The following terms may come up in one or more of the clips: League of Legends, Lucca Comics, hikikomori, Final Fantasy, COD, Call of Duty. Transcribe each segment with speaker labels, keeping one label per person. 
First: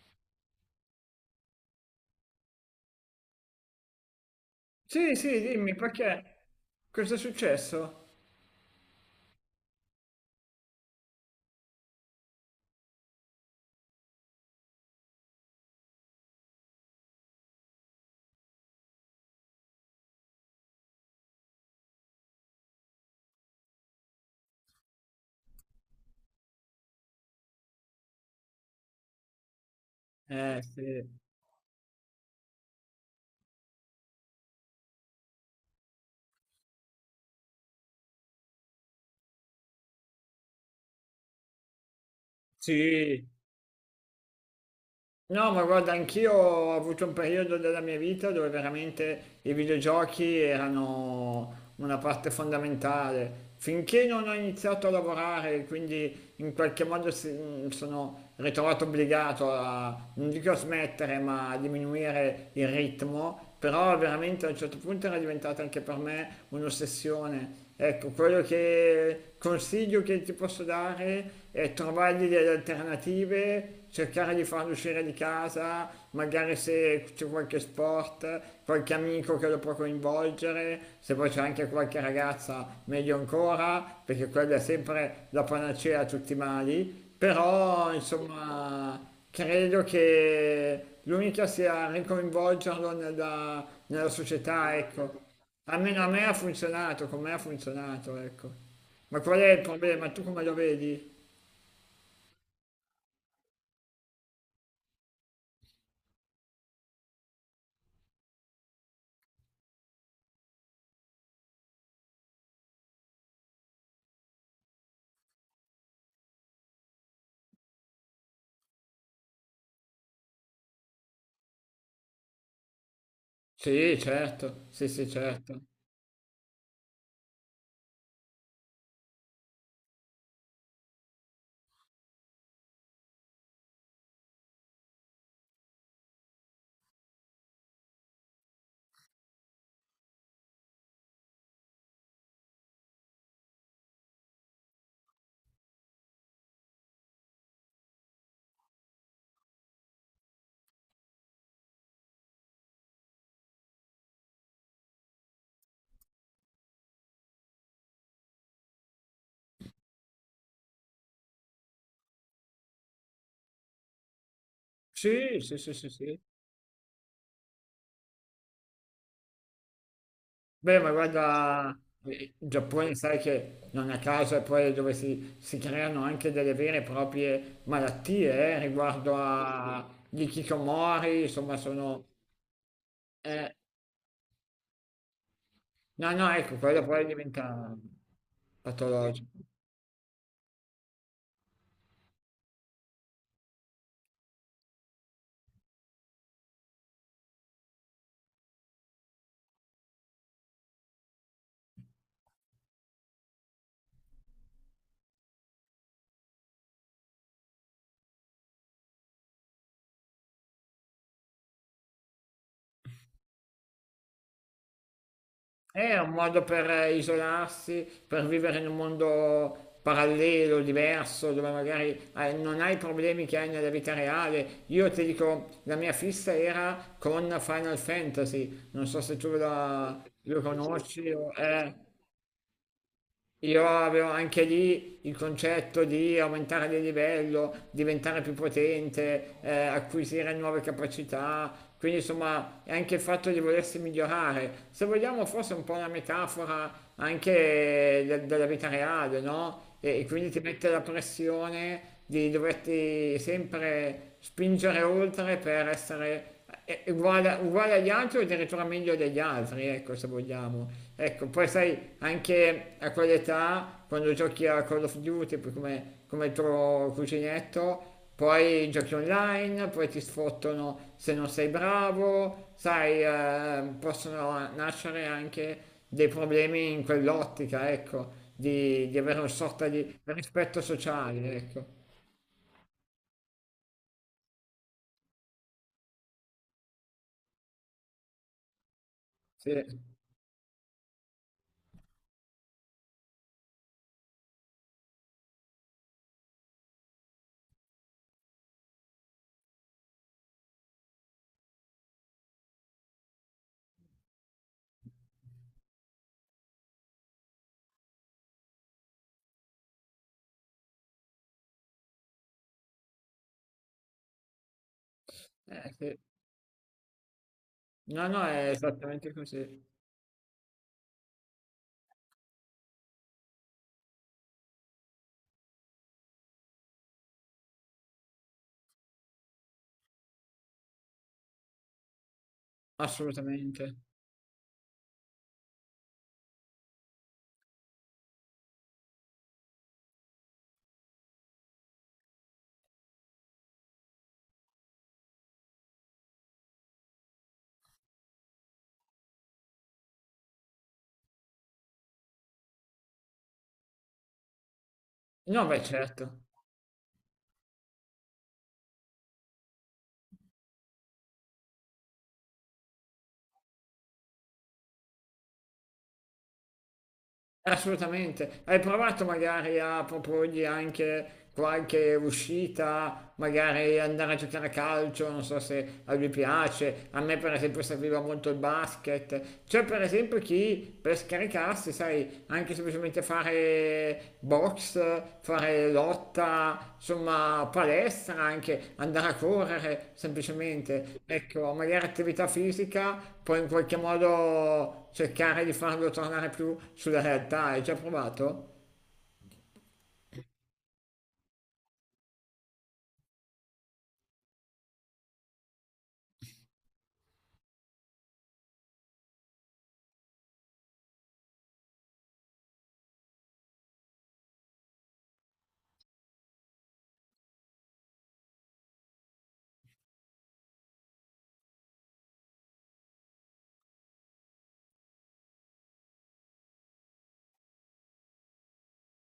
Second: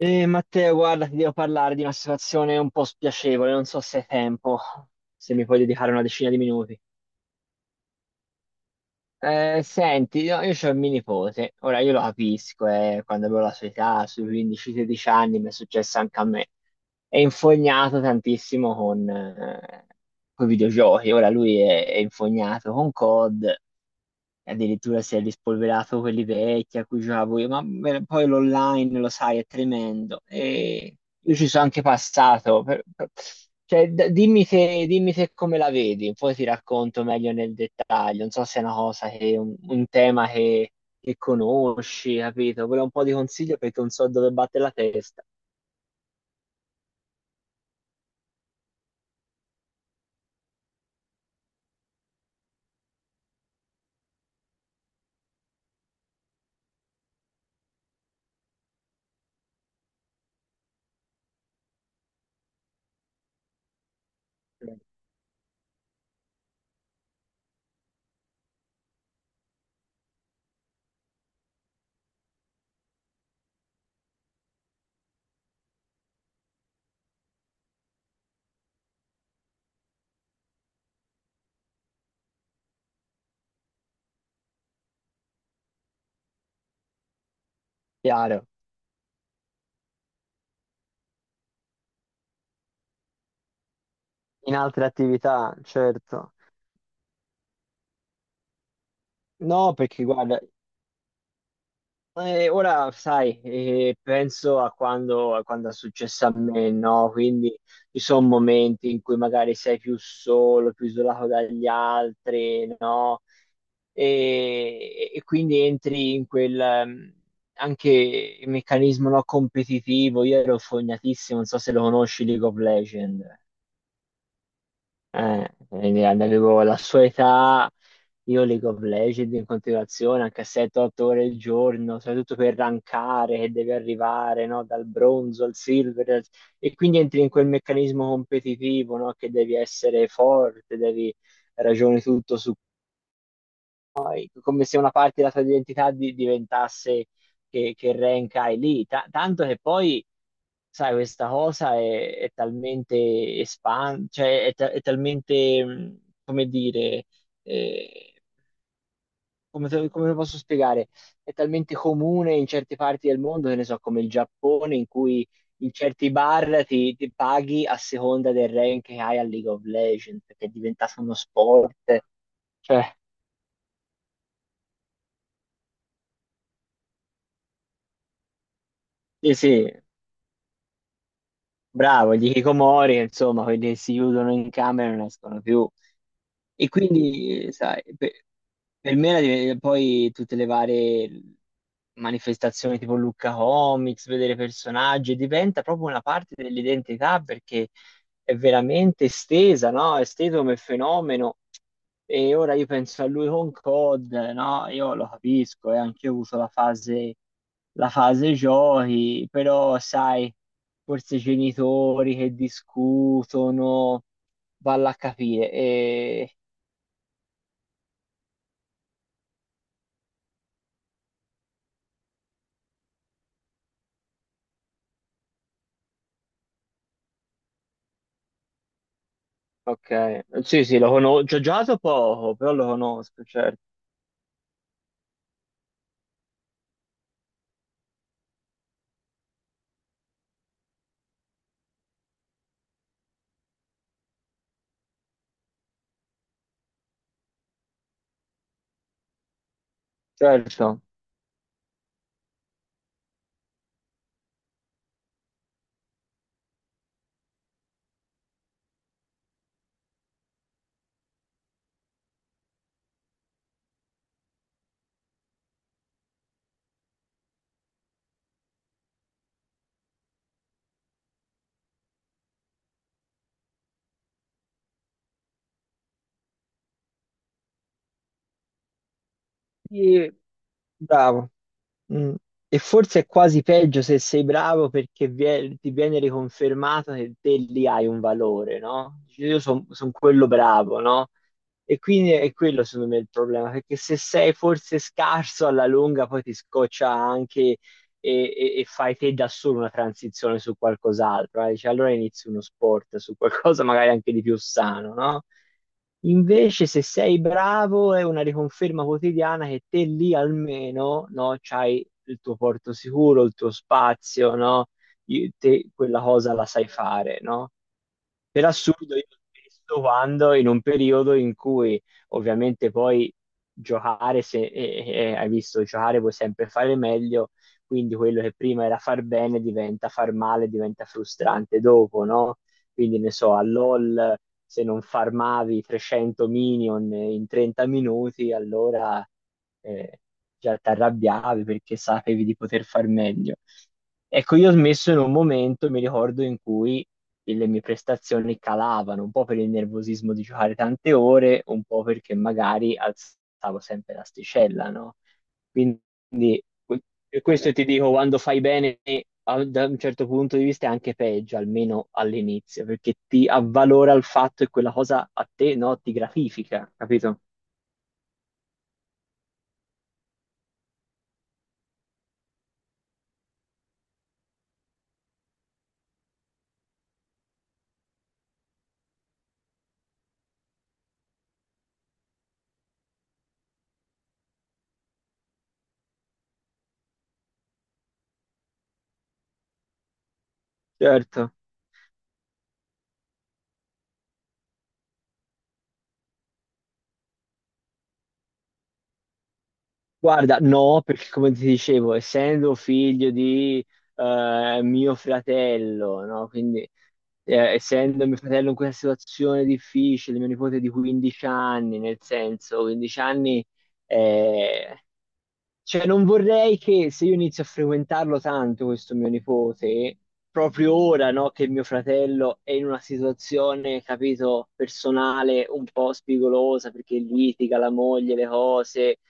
Speaker 1: Matteo, guarda, ti devo parlare di una situazione un po' spiacevole, non so se hai tempo,
Speaker 2: Sì,
Speaker 1: se
Speaker 2: sì,
Speaker 1: mi puoi
Speaker 2: dimmi
Speaker 1: dedicare una decina di
Speaker 2: perché?
Speaker 1: minuti.
Speaker 2: Cosa è successo?
Speaker 1: Senti, io c'ho il mio nipote, ora io lo capisco, quando avevo la sua età, sui 15-16 anni, mi è successo anche a me. È infognato tantissimo con, i videogiochi, ora lui è infognato con COD, e addirittura si è rispolverato quelli vecchi a cui giocavo io, ma beh, poi l'online lo sai è tremendo e
Speaker 2: Sì.
Speaker 1: io ci sono anche passato. Cioè, dimmi te come la vedi, poi ti racconto meglio nel dettaglio. Non so se è una cosa che, un tema che conosci, capito? Volevo un po' di
Speaker 2: Sì.
Speaker 1: consiglio perché non so dove batte la testa.
Speaker 2: No, ma guarda, anch'io ho avuto un periodo della mia vita dove veramente i videogiochi erano una parte fondamentale. Finché non ho iniziato a lavorare, quindi in qualche modo mi sono ritrovato obbligato a, non dico a smettere, ma a diminuire il ritmo, però veramente a un certo punto era diventata anche per me un'ossessione. Ecco, quello che consiglio che ti posso dare è trovargli delle alternative, cercare di farlo uscire di casa, magari se c'è qualche sport, qualche amico che lo può coinvolgere, se poi c'è anche qualche ragazza, meglio ancora, perché quella è sempre la panacea a tutti i mali. Però,
Speaker 1: Chiaro.
Speaker 2: insomma, credo che l'unica sia ricoinvolgerlo nella
Speaker 1: In
Speaker 2: società,
Speaker 1: altre
Speaker 2: ecco.
Speaker 1: attività,
Speaker 2: Almeno a me
Speaker 1: certo.
Speaker 2: ha funzionato, con me ha funzionato, ecco. Ma qual è il
Speaker 1: No, perché
Speaker 2: problema? Tu
Speaker 1: guarda,
Speaker 2: come lo vedi?
Speaker 1: Ora, sai, penso a quando è successo a me, no? Quindi ci sono momenti in cui magari sei più solo, più isolato dagli altri, no? E quindi entri in quel anche meccanismo no, competitivo. Io ero fognatissimo, non so se lo conosci, League of Legends.
Speaker 2: Sì, certo, sì, sì, certo.
Speaker 1: Quindi avevo la sua età, io League of Legends in continuazione, anche a 7-8 ore al giorno, soprattutto per rankare che devi arrivare, no? Dal bronzo al silver, e quindi entri in quel meccanismo competitivo, no? Che devi essere forte, devi ragionare tutto su come se una parte della tua identità diventasse che rank hai lì. Tanto che poi sai, questa cosa è talmente cioè è talmente, come dire, eh, come, come lo posso spiegare? È talmente comune in certe parti del mondo, che ne so, come il Giappone, in cui
Speaker 2: Sì, sì, sì,
Speaker 1: in
Speaker 2: sì,
Speaker 1: certi
Speaker 2: sì.
Speaker 1: bar ti paghi a seconda del rank che hai a League of Legends, che è
Speaker 2: Beh, ma
Speaker 1: diventato uno sport.
Speaker 2: guarda, il
Speaker 1: Cioè,
Speaker 2: Giappone sai che non a caso è poi dove si creano anche delle vere e proprie malattie, riguardo
Speaker 1: sì, sì,
Speaker 2: a gli hikikomori, insomma, sono...
Speaker 1: bravo, gli hikikomori, insomma,
Speaker 2: eh,
Speaker 1: quelli che si chiudono in camera e non escono più.
Speaker 2: no, no, ecco,
Speaker 1: E
Speaker 2: quello poi
Speaker 1: quindi,
Speaker 2: diventa
Speaker 1: sai, per me era
Speaker 2: patologico.
Speaker 1: poi tutte le varie manifestazioni tipo Lucca Comics, vedere personaggi, diventa proprio una parte dell'identità perché è veramente estesa, no? È esteso come fenomeno. E ora io penso a lui con COD, no? Io lo capisco, e anche io ho avuto la fase giochi, però sai forse i genitori che discutono, valla a capire.
Speaker 2: È un
Speaker 1: E...
Speaker 2: modo per isolarsi, per vivere in un mondo parallelo, diverso, dove magari non hai i problemi che hai nella vita reale. Io ti dico, la mia fissa era con Final Fantasy, non so se tu
Speaker 1: Ok,
Speaker 2: lo Sì.
Speaker 1: sì, sì, lo
Speaker 2: conosci
Speaker 1: conosco,
Speaker 2: o...
Speaker 1: ci ho
Speaker 2: eh.
Speaker 1: giocato poco, però lo conosco, certo.
Speaker 2: Io avevo anche lì il concetto di aumentare di livello, diventare più potente, acquisire nuove capacità, quindi insomma è anche il fatto di volersi migliorare. Se vogliamo forse un po' una metafora anche della vita reale, no? E quindi ti mette la
Speaker 1: Certo.
Speaker 2: pressione di doverti sempre spingere oltre per essere è uguale, uguale agli altri o addirittura meglio degli altri, ecco, se vogliamo. Ecco, poi sai, anche a quell'età, quando giochi a Call of Duty, poi come, come il tuo cuginetto, poi giochi online, poi ti sfottono se non sei bravo, sai, possono nascere anche dei problemi in quell'ottica, ecco, di avere una sorta di
Speaker 1: Sì,
Speaker 2: rispetto
Speaker 1: bravo.
Speaker 2: sociale, ecco.
Speaker 1: Mm. E forse è quasi peggio se sei bravo perché ti viene riconfermato che te lì hai un valore, no? Dici, io
Speaker 2: Sì,
Speaker 1: sono quello bravo, no? E quindi è quello secondo me il problema, perché se sei forse scarso alla lunga poi ti scoccia anche e fai te da solo una transizione su qualcos'altro. Eh. Dici, allora inizi uno sport su qualcosa magari anche di più sano, no? Invece se sei bravo è una riconferma quotidiana che te lì almeno, no, c'hai il tuo porto sicuro, il tuo spazio, no? Te
Speaker 2: sì.
Speaker 1: quella cosa la sai fare, no?
Speaker 2: No, no,
Speaker 1: Per
Speaker 2: è
Speaker 1: assurdo, io
Speaker 2: esattamente così.
Speaker 1: spesso quando in un periodo in cui ovviamente poi giocare, se hai visto, giocare puoi sempre fare meglio, quindi quello che prima era far bene diventa far male, diventa frustrante dopo, no? Quindi ne so, a
Speaker 2: Assolutamente.
Speaker 1: LOL se non farmavi 300 minion in 30 minuti, allora eh, già ti arrabbiavi perché sapevi di poter far meglio. Ecco, io ho smesso in un momento, mi ricordo, in cui le mie prestazioni calavano, un po' per il nervosismo di giocare tante ore, un po' perché magari alzavo sempre l'asticella, no?
Speaker 2: No, beh,
Speaker 1: Quindi
Speaker 2: certo.
Speaker 1: que- questo ti dico, quando fai bene da un certo punto di vista è anche peggio, almeno all'inizio, perché ti avvalora il fatto e quella cosa a te, no, ti gratifica, capito?
Speaker 2: Assolutamente. Hai provato magari a proporgli anche qualche uscita, magari andare a giocare a calcio, non so se a lui piace. A me, per esempio, serviva molto il basket. C'è, per esempio, chi per scaricarsi, sai, anche semplicemente che fare box, fare lotta, insomma palestra anche, andare a correre semplicemente,
Speaker 1: Certo.
Speaker 2: ecco, magari attività fisica, poi in qualche modo cercare di farlo tornare più sulla realtà. Hai già provato?
Speaker 1: Guarda, no, perché come ti dicevo, essendo figlio di mio fratello, no? Quindi essendo mio fratello in questa situazione difficile, mio nipote di 15 anni, nel senso, 15 anni eh, cioè, non vorrei che se io inizio a frequentarlo tanto, questo mio nipote, proprio ora, no, che mio fratello è in una situazione, capito, personale un po' spigolosa perché litiga la moglie, le cose,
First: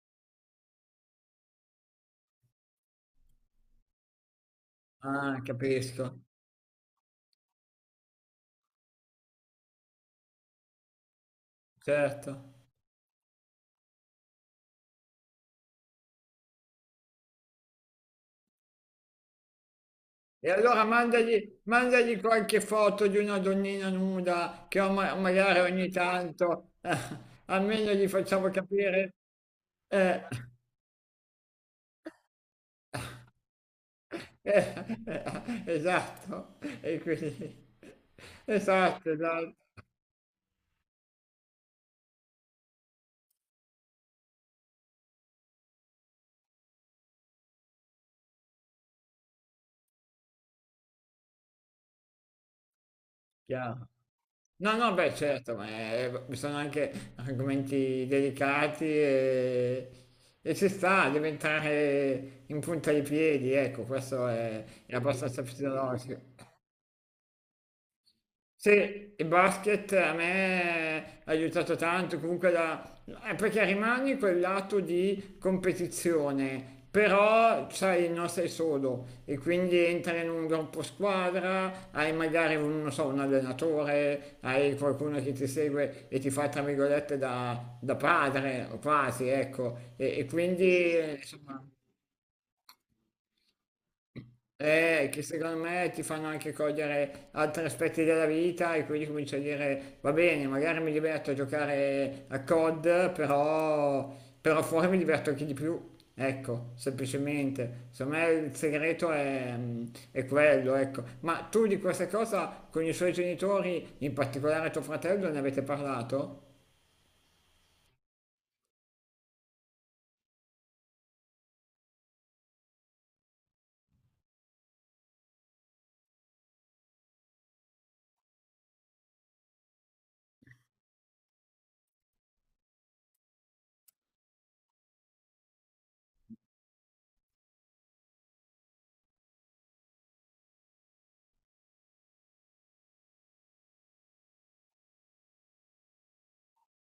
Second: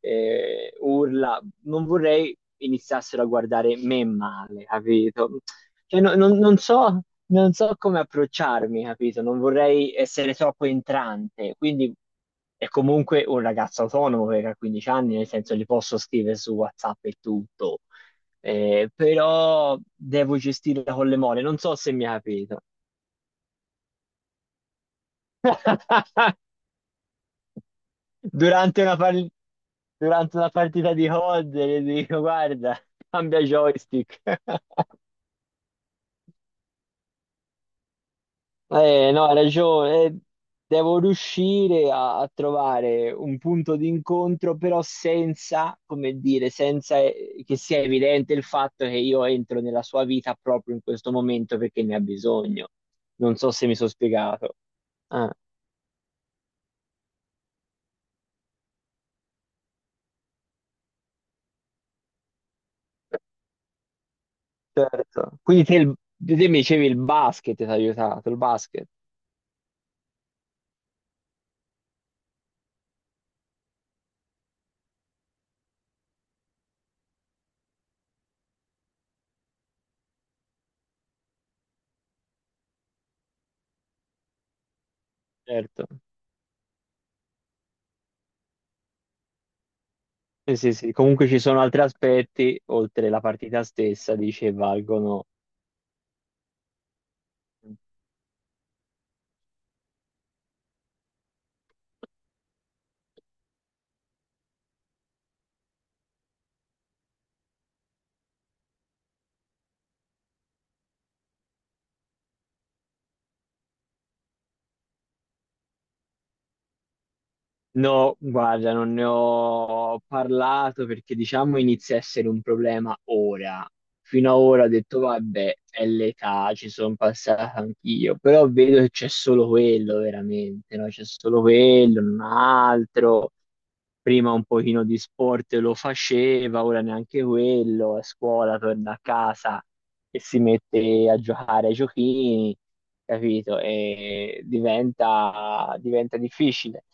Speaker 1: urla, non vorrei iniziassero a guardare me male,
Speaker 2: Ah,
Speaker 1: capito? Cioè,
Speaker 2: capisco,
Speaker 1: non so, non so come approcciarmi, capito? Non vorrei essere troppo entrante, quindi
Speaker 2: certo.
Speaker 1: è comunque un ragazzo autonomo perché ha 15 anni, nel senso gli posso scrivere su WhatsApp e tutto. Però devo
Speaker 2: E allora
Speaker 1: gestirla con le mole, non
Speaker 2: mandagli,
Speaker 1: so se mi ha
Speaker 2: mandagli qualche
Speaker 1: capito.
Speaker 2: foto di una donnina nuda che magari ogni tanto, almeno gli facciamo
Speaker 1: Durante una,
Speaker 2: capire.
Speaker 1: par-
Speaker 2: Eh.
Speaker 1: durante una partita di COD gli dico, guarda, cambia joystick.
Speaker 2: Esatto, e quindi... Esatto,
Speaker 1: No, hai
Speaker 2: esatto,
Speaker 1: ragione. Devo riuscire a trovare un punto di incontro, però senza, come dire, senza che sia evidente il fatto che io entro nella sua vita proprio in questo momento perché ne ha bisogno. Non so se mi
Speaker 2: chiaro.
Speaker 1: sono spiegato.
Speaker 2: No, no, beh,
Speaker 1: Ah,
Speaker 2: certo, ma sono anche argomenti delicati e ci sta a diventare in punta di piedi, ecco, questo è
Speaker 1: certo.
Speaker 2: abbastanza
Speaker 1: Quindi te,
Speaker 2: fisiologico.
Speaker 1: te mi dicevi il basket ti ha aiutato, il basket,
Speaker 2: Sì, il basket a me ha aiutato tanto, comunque la... perché rimani quel lato di competizione, però sai, non sei solo e quindi entri in un gruppo squadra, hai magari un, non so, un allenatore, hai qualcuno che ti
Speaker 1: certo.
Speaker 2: segue e ti fa, tra virgolette, da, da padre, o quasi, ecco, e
Speaker 1: Sì,
Speaker 2: quindi
Speaker 1: sì, sì. Comunque ci sono
Speaker 2: insomma...
Speaker 1: altri aspetti, oltre la partita stessa, dice,
Speaker 2: Che
Speaker 1: valgono.
Speaker 2: secondo me ti fanno anche cogliere altri aspetti della vita e quindi cominci a dire va bene, magari mi diverto a giocare a COD, però, però fuori mi diverto anche di più. Ecco, semplicemente. Secondo me il segreto è, mm, è quello, ecco. Ma tu di questa cosa con i suoi genitori, in particolare tuo fratello, ne avete parlato?
Speaker 1: No, guarda, non ne ho parlato perché diciamo inizia a essere un problema ora. Fino ad ora ho detto, vabbè, è l'età, ci sono passata anch'io, però vedo che c'è solo quello veramente, no? C'è solo quello, non altro. Prima un pochino di sport lo faceva, ora neanche quello, a scuola torna a casa e si mette a giocare ai giochini, capito? E diventa difficile.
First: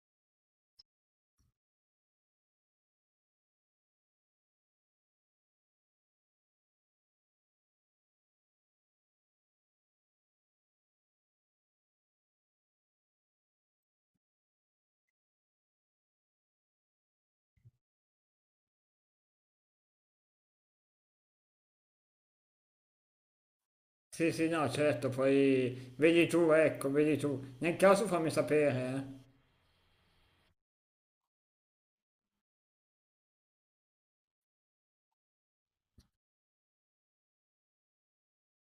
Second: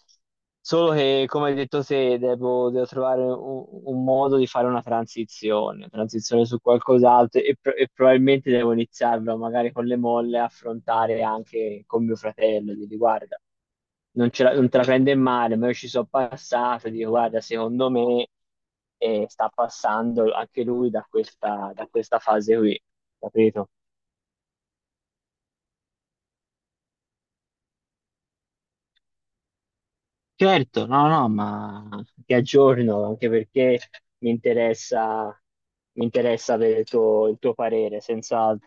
Speaker 1: Solo che, come hai detto te, devo trovare un modo di fare una transizione su qualcos'altro e, probabilmente devo iniziarlo magari con le molle a affrontare anche con mio fratello, di guarda non te la prende male, ma io ci sono passato, dico guarda, secondo me sta passando anche lui da da questa fase qui, capito?
Speaker 2: Sì, sì, no, certo, poi vedi tu, ecco, vedi tu. Nel caso fammi sapere, eh.
Speaker 1: Certo, no, no, ma ti aggiorno anche perché mi interessa, mi interessa avere il tuo parere, senz'altro.